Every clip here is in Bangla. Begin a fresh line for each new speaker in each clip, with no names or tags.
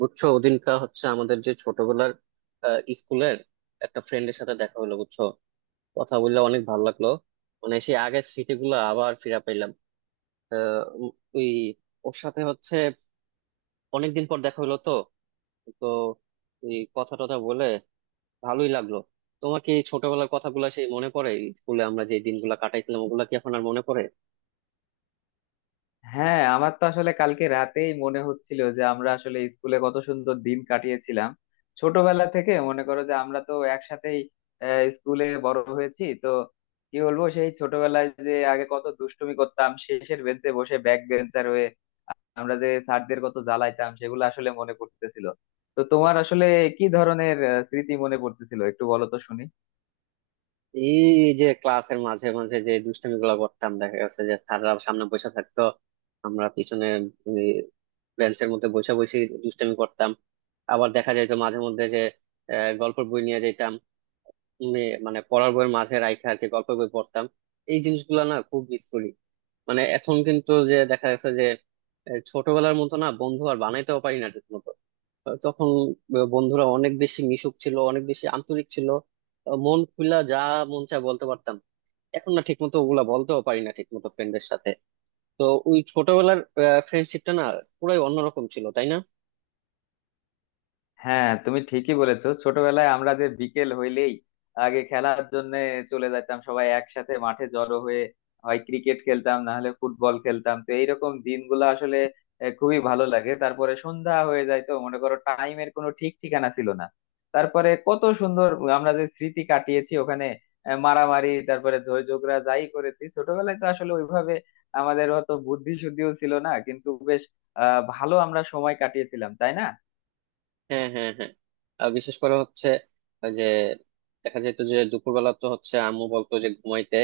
বুঝছো, ওদিনকার হচ্ছে আমাদের যে ছোটবেলার স্কুলের একটা ফ্রেন্ডের সাথে দেখা হলো। বুঝছো, কথা বললে অনেক ভালো লাগলো। মানে সেই আগের স্মৃতিগুলো আবার ফিরে পাইলাম। উম, ওই ওর সাথে হচ্ছে অনেকদিন পর দেখা হলো তো তো এই কথা টথা বলে ভালোই লাগলো। তোমার কি এই ছোটবেলার কথাগুলো সেই মনে পড়ে? স্কুলে আমরা যে দিনগুলো কাটাইছিলাম ওগুলা কি এখন আর মনে পড়ে?
হ্যাঁ, আমার তো আসলে কালকে রাতেই মনে হচ্ছিল যে আমরা আসলে স্কুলে কত সুন্দর দিন কাটিয়েছিলাম। ছোটবেলা থেকে মনে করো যে আমরা তো একসাথেই স্কুলে বড় হয়েছি তো। কি বলবো, সেই ছোটবেলায় যে আগে কত দুষ্টুমি করতাম শেষের বেঞ্চে বসে ব্যাক বেঞ্চার হয়ে। আমরা যে স্যারদের কত জ্বালাইতাম সেগুলো আসলে মনে পড়তেছিল। তো তোমার আসলে কি ধরনের স্মৃতি মনে পড়তেছিল একটু বলো তো শুনি।
এই যে ক্লাসের মাঝে মাঝে যে দুষ্টামি গুলা করতাম, দেখা গেছে যে স্যাররা সামনে বসে থাকতো, আমরা পিছনে বেঞ্চের মধ্যে বসে বসে দুষ্টামি করতাম। আবার দেখা যাইতো মাঝে মধ্যে যে গল্পের বই নিয়ে যেতাম। মানে পড়ার বইয়ের মাঝে রাইখা আর কি গল্পের বই পড়তাম। এই জিনিসগুলা না খুব মিস করি। মানে এখন কিন্তু যে দেখা গেছে যে ছোটবেলার মতো না বন্ধু আর বানাইতেও পারি না ঠিক মতো। তখন বন্ধুরা অনেক বেশি মিশুক ছিল, অনেক বেশি আন্তরিক ছিল। মন খুলা যা মন চায় বলতে পারতাম। এখন না ঠিকমতো ওগুলা বলতেও পারি না ঠিকমতো ফ্রেন্ডদের সাথে। তো ওই ছোটবেলার ফ্রেন্ডশিপটা না পুরাই অন্যরকম ছিল, তাই না?
হ্যাঁ, তুমি ঠিকই বলেছো, ছোটবেলায় আমরা যে বিকেল হইলেই আগে খেলার জন্য চলে যেতাম সবাই একসাথে মাঠে জড়ো হয়ে। হয় ক্রিকেট খেলতাম না হলে ফুটবল খেলতাম, তো এইরকম দিনগুলো আসলে খুবই ভালো লাগে। তারপরে সন্ধ্যা হয়ে যায়, তো মনে করো টাইমের কোনো ঠিক ঠিকানা ছিল না। তারপরে কত সুন্দর আমরা যে স্মৃতি কাটিয়েছি ওখানে, মারামারি তারপরে ঝই ঝগড়া যাই করেছি ছোটবেলায় তো আসলে ওইভাবে আমাদের অত বুদ্ধি শুদ্ধিও ছিল না, কিন্তু বেশ ভালো আমরা সময় কাটিয়েছিলাম, তাই না?
হ্যাঁ, হ্যাঁ, হ্যাঁ। আর বিশেষ করে হচ্ছে ওই যে দেখা যেত যে দুপুরবেলা তো হচ্ছে আম্মু বলতো যে ঘুমাইতে,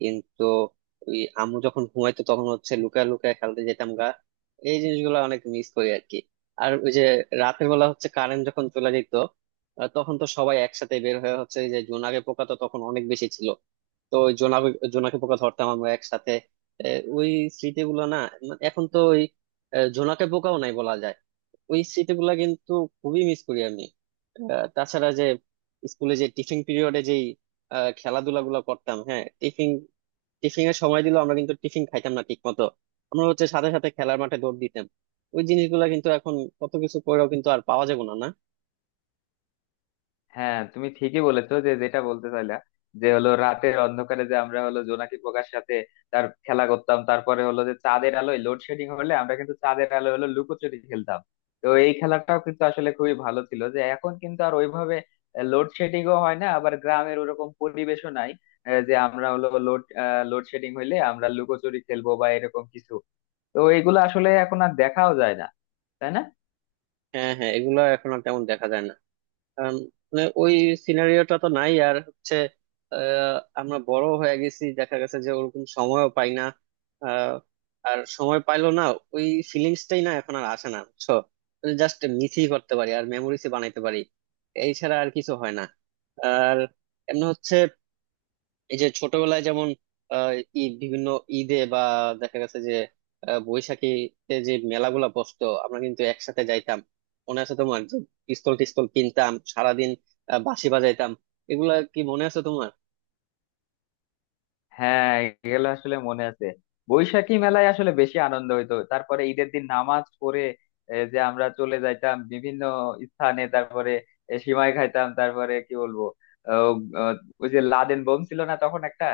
কিন্তু ওই আম্মু যখন ঘুমাইতো তখন হচ্ছে লুকায় লুকায় খেলতে যেতাম গা। এই জিনিসগুলো অনেক মিস করি আর কি। আর ওই যে রাতের বেলা হচ্ছে কারেন্ট যখন চলে যেত, তখন তো সবাই একসাথে বের হয়ে হচ্ছে এই যে জোনাকি পোকা তো তখন অনেক বেশি ছিল। তো ওই জোনাকি জোনাকি পোকা ধরতাম আমরা একসাথে। এ, ওই স্মৃতিগুলো না, মানে এখন তো ওই জোনাকি পোকাও নাই বলা যায়। ওই স্মৃতিগুলা কিন্তু খুবই মিস করি আমি। তাছাড়া যে স্কুলে যে টিফিন পিরিয়ডে যেই খেলাধুলা গুলো করতাম। হ্যাঁ, টিফিন টিফিনের সময় দিলেও আমরা কিন্তু টিফিন খাইতাম না ঠিক মতো। আমরা হচ্ছে সাথে সাথে খেলার মাঠে দৌড় দিতাম। ওই জিনিসগুলা কিন্তু এখন কত কিছু করেও কিন্তু আর পাওয়া যাবে না, না।
হ্যাঁ, তুমি ঠিকই বলেছো, যে যেটা বলতে চাইলা যে হলো রাতের অন্ধকারে যে আমরা হলো জোনাকি পোকার সাথে তার খেলা করতাম, তারপরে হলো যে চাঁদের আলোয়, লোডশেডিং হলে আমরা কিন্তু চাঁদের আলোয় হলো লুকোচুরি খেলতাম। তো এই খেলাটাও কিন্তু আসলে খুবই ভালো ছিল, যে এখন কিন্তু আর ওইভাবে লোডশেডিংও হয় না, আবার গ্রামের ওরকম পরিবেশও নাই যে আমরা হলো লোডশেডিং হইলে আমরা লুকোচুরি খেলবো বা এরকম কিছু। তো এইগুলো আসলে এখন আর দেখাও যায় না, তাই না?
হ্যাঁ, হ্যাঁ, এগুলো এখন আর তেমন দেখা যায় না। আম, মানে ওই সিনারিওটা তো নাই আর হচ্ছে আমরা বড় হয়ে গেছি, দেখা গেছে যে ওরকম সময়ও পাই না। আহ, আর সময় পাইলো না, ওই ফিলিংসটাই না এখন আর আসে না, বুঝছো। জাস্ট মিসই করতে পারি আর মেমোরিজ বানাইতে পারি। এই ছাড়া আর কিছু হয় না। আর এমনি হচ্ছে এই যে ছোটবেলায় যেমন আহ ঈদ বিভিন্ন ঈদে বা দেখা গেছে যে বৈশাখীতে যে মেলাগুলা বসতো আমরা কিন্তু একসাথে যাইতাম। মনে আছে তোমার যে পিস্তল টিস্তল কিনতাম সারাদিন, বাঁশি বাজাইতাম। এগুলা কি মনে আছে তোমার?
হ্যাঁ, এগুলো আসলে মনে আছে। বৈশাখী মেলায় আসলে বেশি আনন্দ হইতো, তারপরে ঈদের দিন নামাজ পড়ে যে আমরা চলে যাইতাম বিভিন্ন স্থানে। তারপরে সিমাই খাইতাম, তারপরে কি বলবো। আহ, আহ, ওই যে লাদেন বোম ছিল না তখন একটা,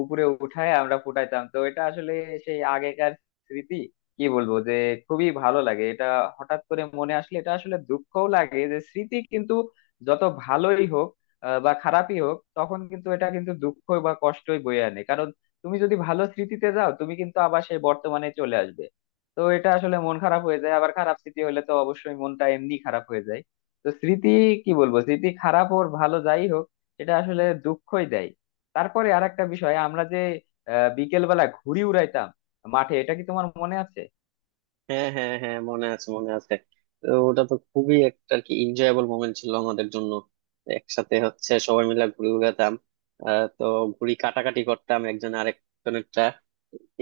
উপরে উঠায় আমরা ফুটাইতাম। তো এটা আসলে সেই আগেকার স্মৃতি, কি বলবো যে খুবই ভালো লাগে এটা। হঠাৎ করে মনে আসলে এটা আসলে দুঃখও লাগে, যে স্মৃতি কিন্তু যত ভালোই হোক বা খারাপই হোক, তখন কিন্তু এটা কিন্তু দুঃখ বা কষ্টই বয়ে আনে। কারণ তুমি যদি ভালো স্মৃতিতে যাও, তুমি কিন্তু আবার সেই বর্তমানে চলে আসবে। তো এটা আসলে মন খারাপ হয়ে যায়, আবার খারাপ স্মৃতি হলে তো অবশ্যই মনটা এমনি খারাপ হয়ে যায়। তো স্মৃতি, কি বলবো, স্মৃতি খারাপ হোক ভালো যাই হোক, এটা আসলে দুঃখই দেয়। তারপরে আরেকটা বিষয়, আমরা যে বিকেল বেলা ঘুড়ি উড়াইতাম মাঠে, এটা কি তোমার মনে আছে?
হ্যাঁ, হ্যাঁ, হ্যাঁ, মনে আছে, মনে আছে। তো ওটা তো খুবই একটা আর কি এনজয়েবল মোমেন্ট ছিল আমাদের জন্য। একসাথে হচ্ছে সবাই মিলে ঘুরে বেড়াতাম। তো ঘুড়ি কাটাকাটি করতাম একজন আরেকজনের।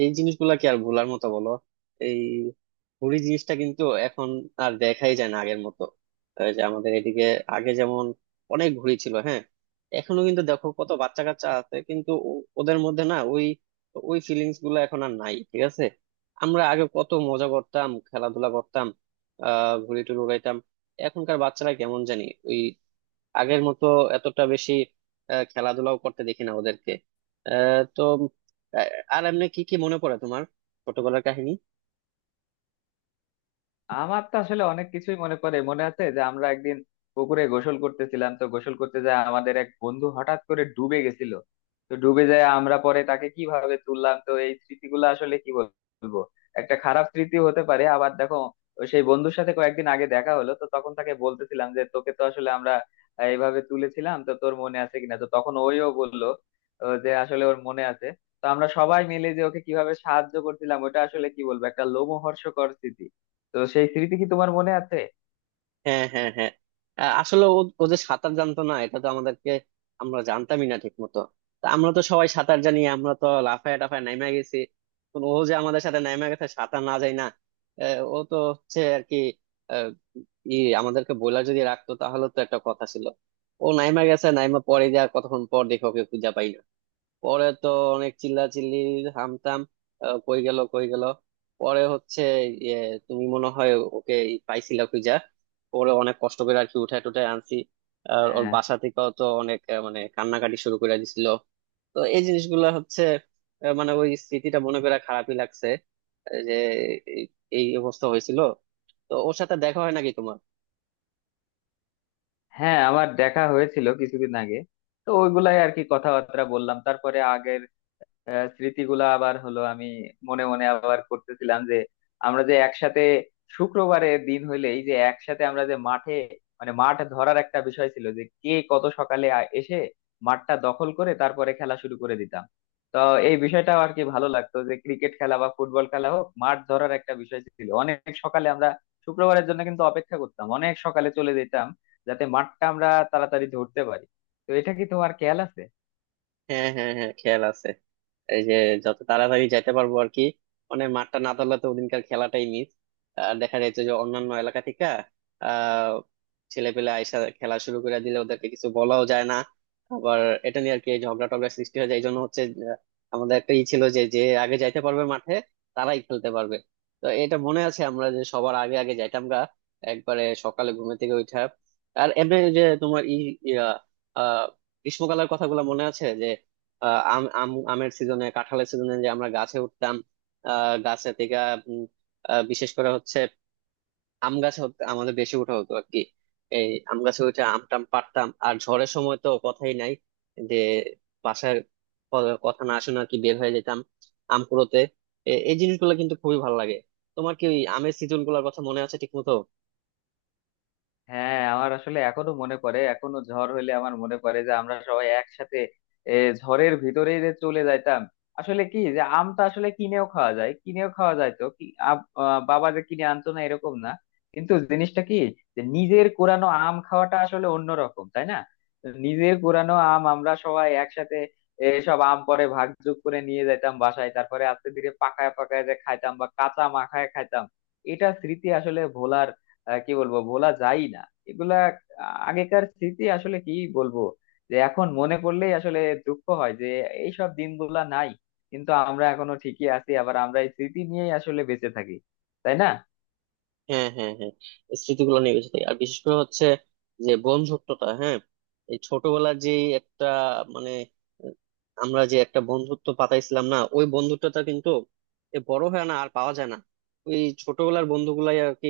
এই জিনিসগুলা কি আর ভোলার মতো, বলো? এই হুড়ি জিনিসটা কিন্তু এখন আর দেখাই যায় না আগের মতো। এই যে আমাদের এদিকে আগে যেমন অনেক ঘুড়ি ছিল, হ্যাঁ। এখনো কিন্তু দেখো কত বাচ্চা কাচ্চা আছে, কিন্তু ওদের মধ্যে না ওই ওই ফিলিংস গুলো এখন আর নাই, ঠিক আছে। আমরা আগে কত মজা করতাম, খেলাধুলা করতাম, ঘুড়ি টুড়ি উড়াইতাম। এখনকার বাচ্চারা কেমন জানি আগের মতো এতটা বেশি খেলাধুলাও করতে দেখি না ওদেরকে। আহ, তো আহ, আর এমনি কি কি মনে পড়ে তোমার, ছোটবেলার কাহিনী?
আমার তো আসলে অনেক কিছুই মনে পড়ে। মনে আছে যে আমরা একদিন পুকুরে গোসল করতেছিলাম, তো গোসল করতে যায় আমাদের এক বন্ধু হঠাৎ করে ডুবে গেছিল। তো ডুবে যায়, আমরা পরে তাকে কিভাবে তুললাম, তো এই স্মৃতিগুলো আসলে কি বলবো, একটা খারাপ স্মৃতি হতে পারে। আবার দেখো, সেই বন্ধুর সাথে কয়েকদিন আগে দেখা হলো, তো তখন তাকে বলতেছিলাম যে তোকে তো আসলে আমরা এইভাবে তুলেছিলাম, তো তোর মনে আছে কিনা। তো তখন ওইও বললো যে আসলে ওর মনে আছে। তো আমরা সবাই মিলে যে ওকে কিভাবে সাহায্য করছিলাম ওটা আসলে কি বলবো, একটা লোমহর্ষকর স্মৃতি। তো সেই স্মৃতি কি তোমার মনে আছে?
হ্যাঁ, হ্যাঁ, হ্যাঁ। আসলে ও ও যে সাঁতার জানতো না এটা তো আমাদেরকে আমরা জানতামই না ঠিক মতো। তা আমরা তো সবাই সাঁতার জানি, আমরা তো লাফায় টাফায় নাইমা গেছি, কিন্তু ও যে আমাদের সাথে নাইমা গেছে সাঁতার না যায় না। ও তো হচ্ছে আর কি আহ, ই আমাদেরকে বইলা যদি রাখতো তাহলে তো একটা কথা ছিল। ও নাইমা গেছে, নাইমা পরে যা কতক্ষণ পর দেখে ওকে খুঁজে পাই না। পরে তো অনেক চিল্লাচিল্লি, হামতাম, কই গেল কই গেল। পরে হচ্ছে ইয়ে তুমি মনে হয় ওকে পাইছিলা খুঁজা। পরে অনেক কষ্ট করে আর কি উঠায় টুঠায় আনছি। আর ওর
হ্যাঁ,
বাসা থেকেও তো অনেক মানে কান্নাকাটি শুরু করে দিছিল। তো এই জিনিসগুলো হচ্ছে মানে ওই স্মৃতিটা মনে করে খারাপই লাগছে। যে এই এই অবস্থা হয়েছিল। তো ওর সাথে দেখা হয় নাকি তোমার?
হ্যাঁ, আমার দেখা হয়েছিল কিছুদিন আগে। তো ওইগুলাই আর কি কথাবার্তা বললাম, তারপরে আগে স্মৃতিগুলা আবার হলো, আমি মনে মনে আবার করতেছিলাম যে আমরা যে একসাথে শুক্রবারে দিন হইলে এই যে একসাথে আমরা যে মাঠে, মানে মাঠ ধরার একটা বিষয় ছিল যে কে কত সকালে এসে মাঠটা দখল করে তারপরে খেলা শুরু করে দিতাম। তো এই বিষয়টা আর কি ভালো লাগতো, যে ক্রিকেট খেলা বা ফুটবল খেলা হোক, মাঠ ধরার একটা বিষয় ছিল। অনেক সকালে আমরা শুক্রবারের জন্য কিন্তু অপেক্ষা করতাম, অনেক সকালে চলে যেতাম, যাতে মাঠটা আমরা তাড়াতাড়ি ধরতে পারি। তো এটা কি তোমার খেয়াল আছে?
হ্যাঁ, হ্যাঁ, হ্যাঁ, খেয়াল আছে। এই যে যত তাড়াতাড়ি যেতে পারবো আর কি, মানে মাঠটা না ধরলে তো ওদিনকার খেলাটাই মিস। আর দেখা যাচ্ছে যে অন্যান্য এলাকা থেকে আহ ছেলেপেলে আইসা খেলা শুরু করে দিলে ওদেরকে কিছু বলাও যায় না। আবার এটা নিয়ে আর কি ঝগড়া টগড়া সৃষ্টি হয়ে যায়। এই জন্য হচ্ছে আহ, আমাদের একটা ই ছিল যে যে আগে যাইতে পারবে মাঠে তারাই খেলতে পারবে। তো এটা মনে আছে আমরা যে সবার আগে আগে যাইতাম গা একবারে সকালে ঘুম থেকে উঠা। আর এমনি যে তোমার ই ইয়া, আহ গ্রীষ্মকালের কথাগুলো মনে আছে? আহ, আম আম আমের সিজনে, কাঁঠালের সিজনে যে আমরা গাছে উঠতাম, আহ গাছে থেকে। উম, বিশেষ করে হচ্ছে আম গাছে আমাদের বেশি ওঠা হতো আর কি। এই আম গাছে উঠে আম টাম পাড়তাম। আর ঝড়ের সময় তো কথাই নাই, যে বাসার কথা না শোনা কি বের হয়ে যেতাম আম কুড়োতে। এই জিনিসগুলো কিন্তু খুবই ভালো লাগে। তোমার কি ওই আমের সিজন গুলোর কথা মনে আছে ঠিক মতো?
হ্যাঁ, আমার আসলে এখনো মনে পড়ে। এখনো ঝড় হইলে আমার মনে পড়ে যে আমরা সবাই একসাথে এ, ঝড়ের ভিতরে যে চলে যাইতাম। আসলে কি, যে আমটা আসলে কিনেও খাওয়া যায়, কিনেও খাওয়া যায়, তো কি বাবা যে কিনে আনতো না এরকম না, কিন্তু জিনিসটা কি, যে নিজের কোরানো আম খাওয়াটা আসলে অন্যরকম, তাই না? তো নিজের কোরানো আম আমরা সবাই একসাথে সব আম পরে ভাগযোগ করে নিয়ে যাইতাম বাসায়, তারপরে আস্তে ধীরে পাকায় পাকায় যে খাইতাম বা কাঁচা মাখায় খাইতাম। এটা স্মৃতি আসলে ভোলার কি বলবো, ভোলা যায় না এগুলা। আগেকার স্মৃতি আসলে কি বলবো, যে এখন মনে করলেই আসলে দুঃখ হয় যে এইসব দিনগুলা নাই। কিন্তু আমরা এখনো ঠিকই আছি, আবার আমরা এই স্মৃতি নিয়েই আসলে বেঁচে থাকি, তাই না?
হ্যাঁ, হ্যাঁ, হ্যাঁ। স্মৃতিগুলো নিয়ে বেঁচে থাকি আর বিশেষ করে হচ্ছে যে বন্ধুত্বটা, হ্যাঁ। এই ছোটবেলার যে একটা, মানে আহ, আমরা যে একটা বন্ধুত্ব পাতাইছিলাম না, ওই বন্ধুত্বটা কিন্তু এ বড় হয় না, আর পাওয়া যায় না। ওই ছোটবেলার বন্ধুগুলাই আর কি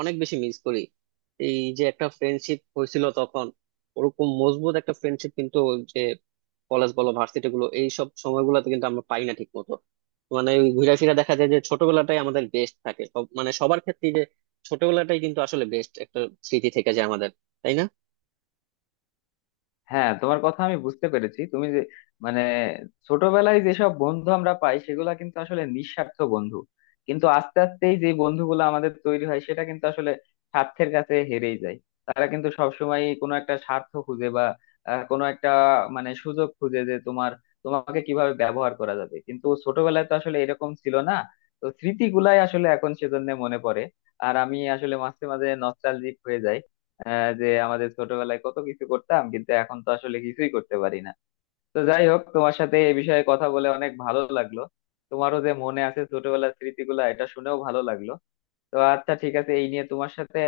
অনেক বেশি মিস করি। এই যে একটা ফ্রেন্ডশিপ হয়েছিল তখন, ওরকম মজবুত একটা ফ্রেন্ডশিপ কিন্তু কলেজ বলো, ভার্সিটি গুলো এইসব সময়গুলোতে কিন্তু আমরা পাই না ঠিক মতো। মানে ওই ঘুরে ফিরে দেখা যায় যে ছোটবেলাটাই আমাদের বেস্ট থাকে, সব মানে সবার ক্ষেত্রে যে ছোটবেলাটাই কিন্তু আসলে বেস্ট একটা স্মৃতি থেকে যায় আমাদের, তাই না?
হ্যাঁ, তোমার কথা আমি বুঝতে পেরেছি। তুমি যে মানে ছোটবেলায় যেসব বন্ধু আমরা পাই সেগুলা কিন্তু আসলে নিঃস্বার্থ বন্ধু, কিন্তু আস্তে আস্তেই যে বন্ধুগুলো আমাদের তৈরি হয় সেটা কিন্তু আসলে স্বার্থের কাছে হেরেই যায়। তারা কিন্তু সবসময় কোনো একটা স্বার্থ খুঁজে বা কোনো একটা মানে সুযোগ খুঁজে যে তোমার, তোমাকে কিভাবে ব্যবহার করা যাবে। কিন্তু ছোটবেলায় তো আসলে এরকম ছিল না। তো স্মৃতিগুলাই আসলে এখন সেজন্য মনে পড়ে। আর আমি আসলে মাঝে মাঝে নস্টালজিক হয়ে যাই যে আমাদের ছোটবেলায় কত কিছু করতাম, কিন্তু এখন তো আসলে কিছুই করতে পারি না। তো যাই হোক, তোমার সাথে এই বিষয়ে কথা বলে অনেক ভালো লাগলো। তোমারও যে মনে আছে ছোটবেলার স্মৃতিগুলা, এটা শুনেও ভালো লাগলো। তো আচ্ছা, ঠিক আছে, এই নিয়ে তোমার সাথে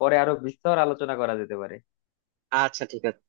পরে আরো বিস্তর আলোচনা করা যেতে পারে।
আচ্ছা, ঠিক আছে।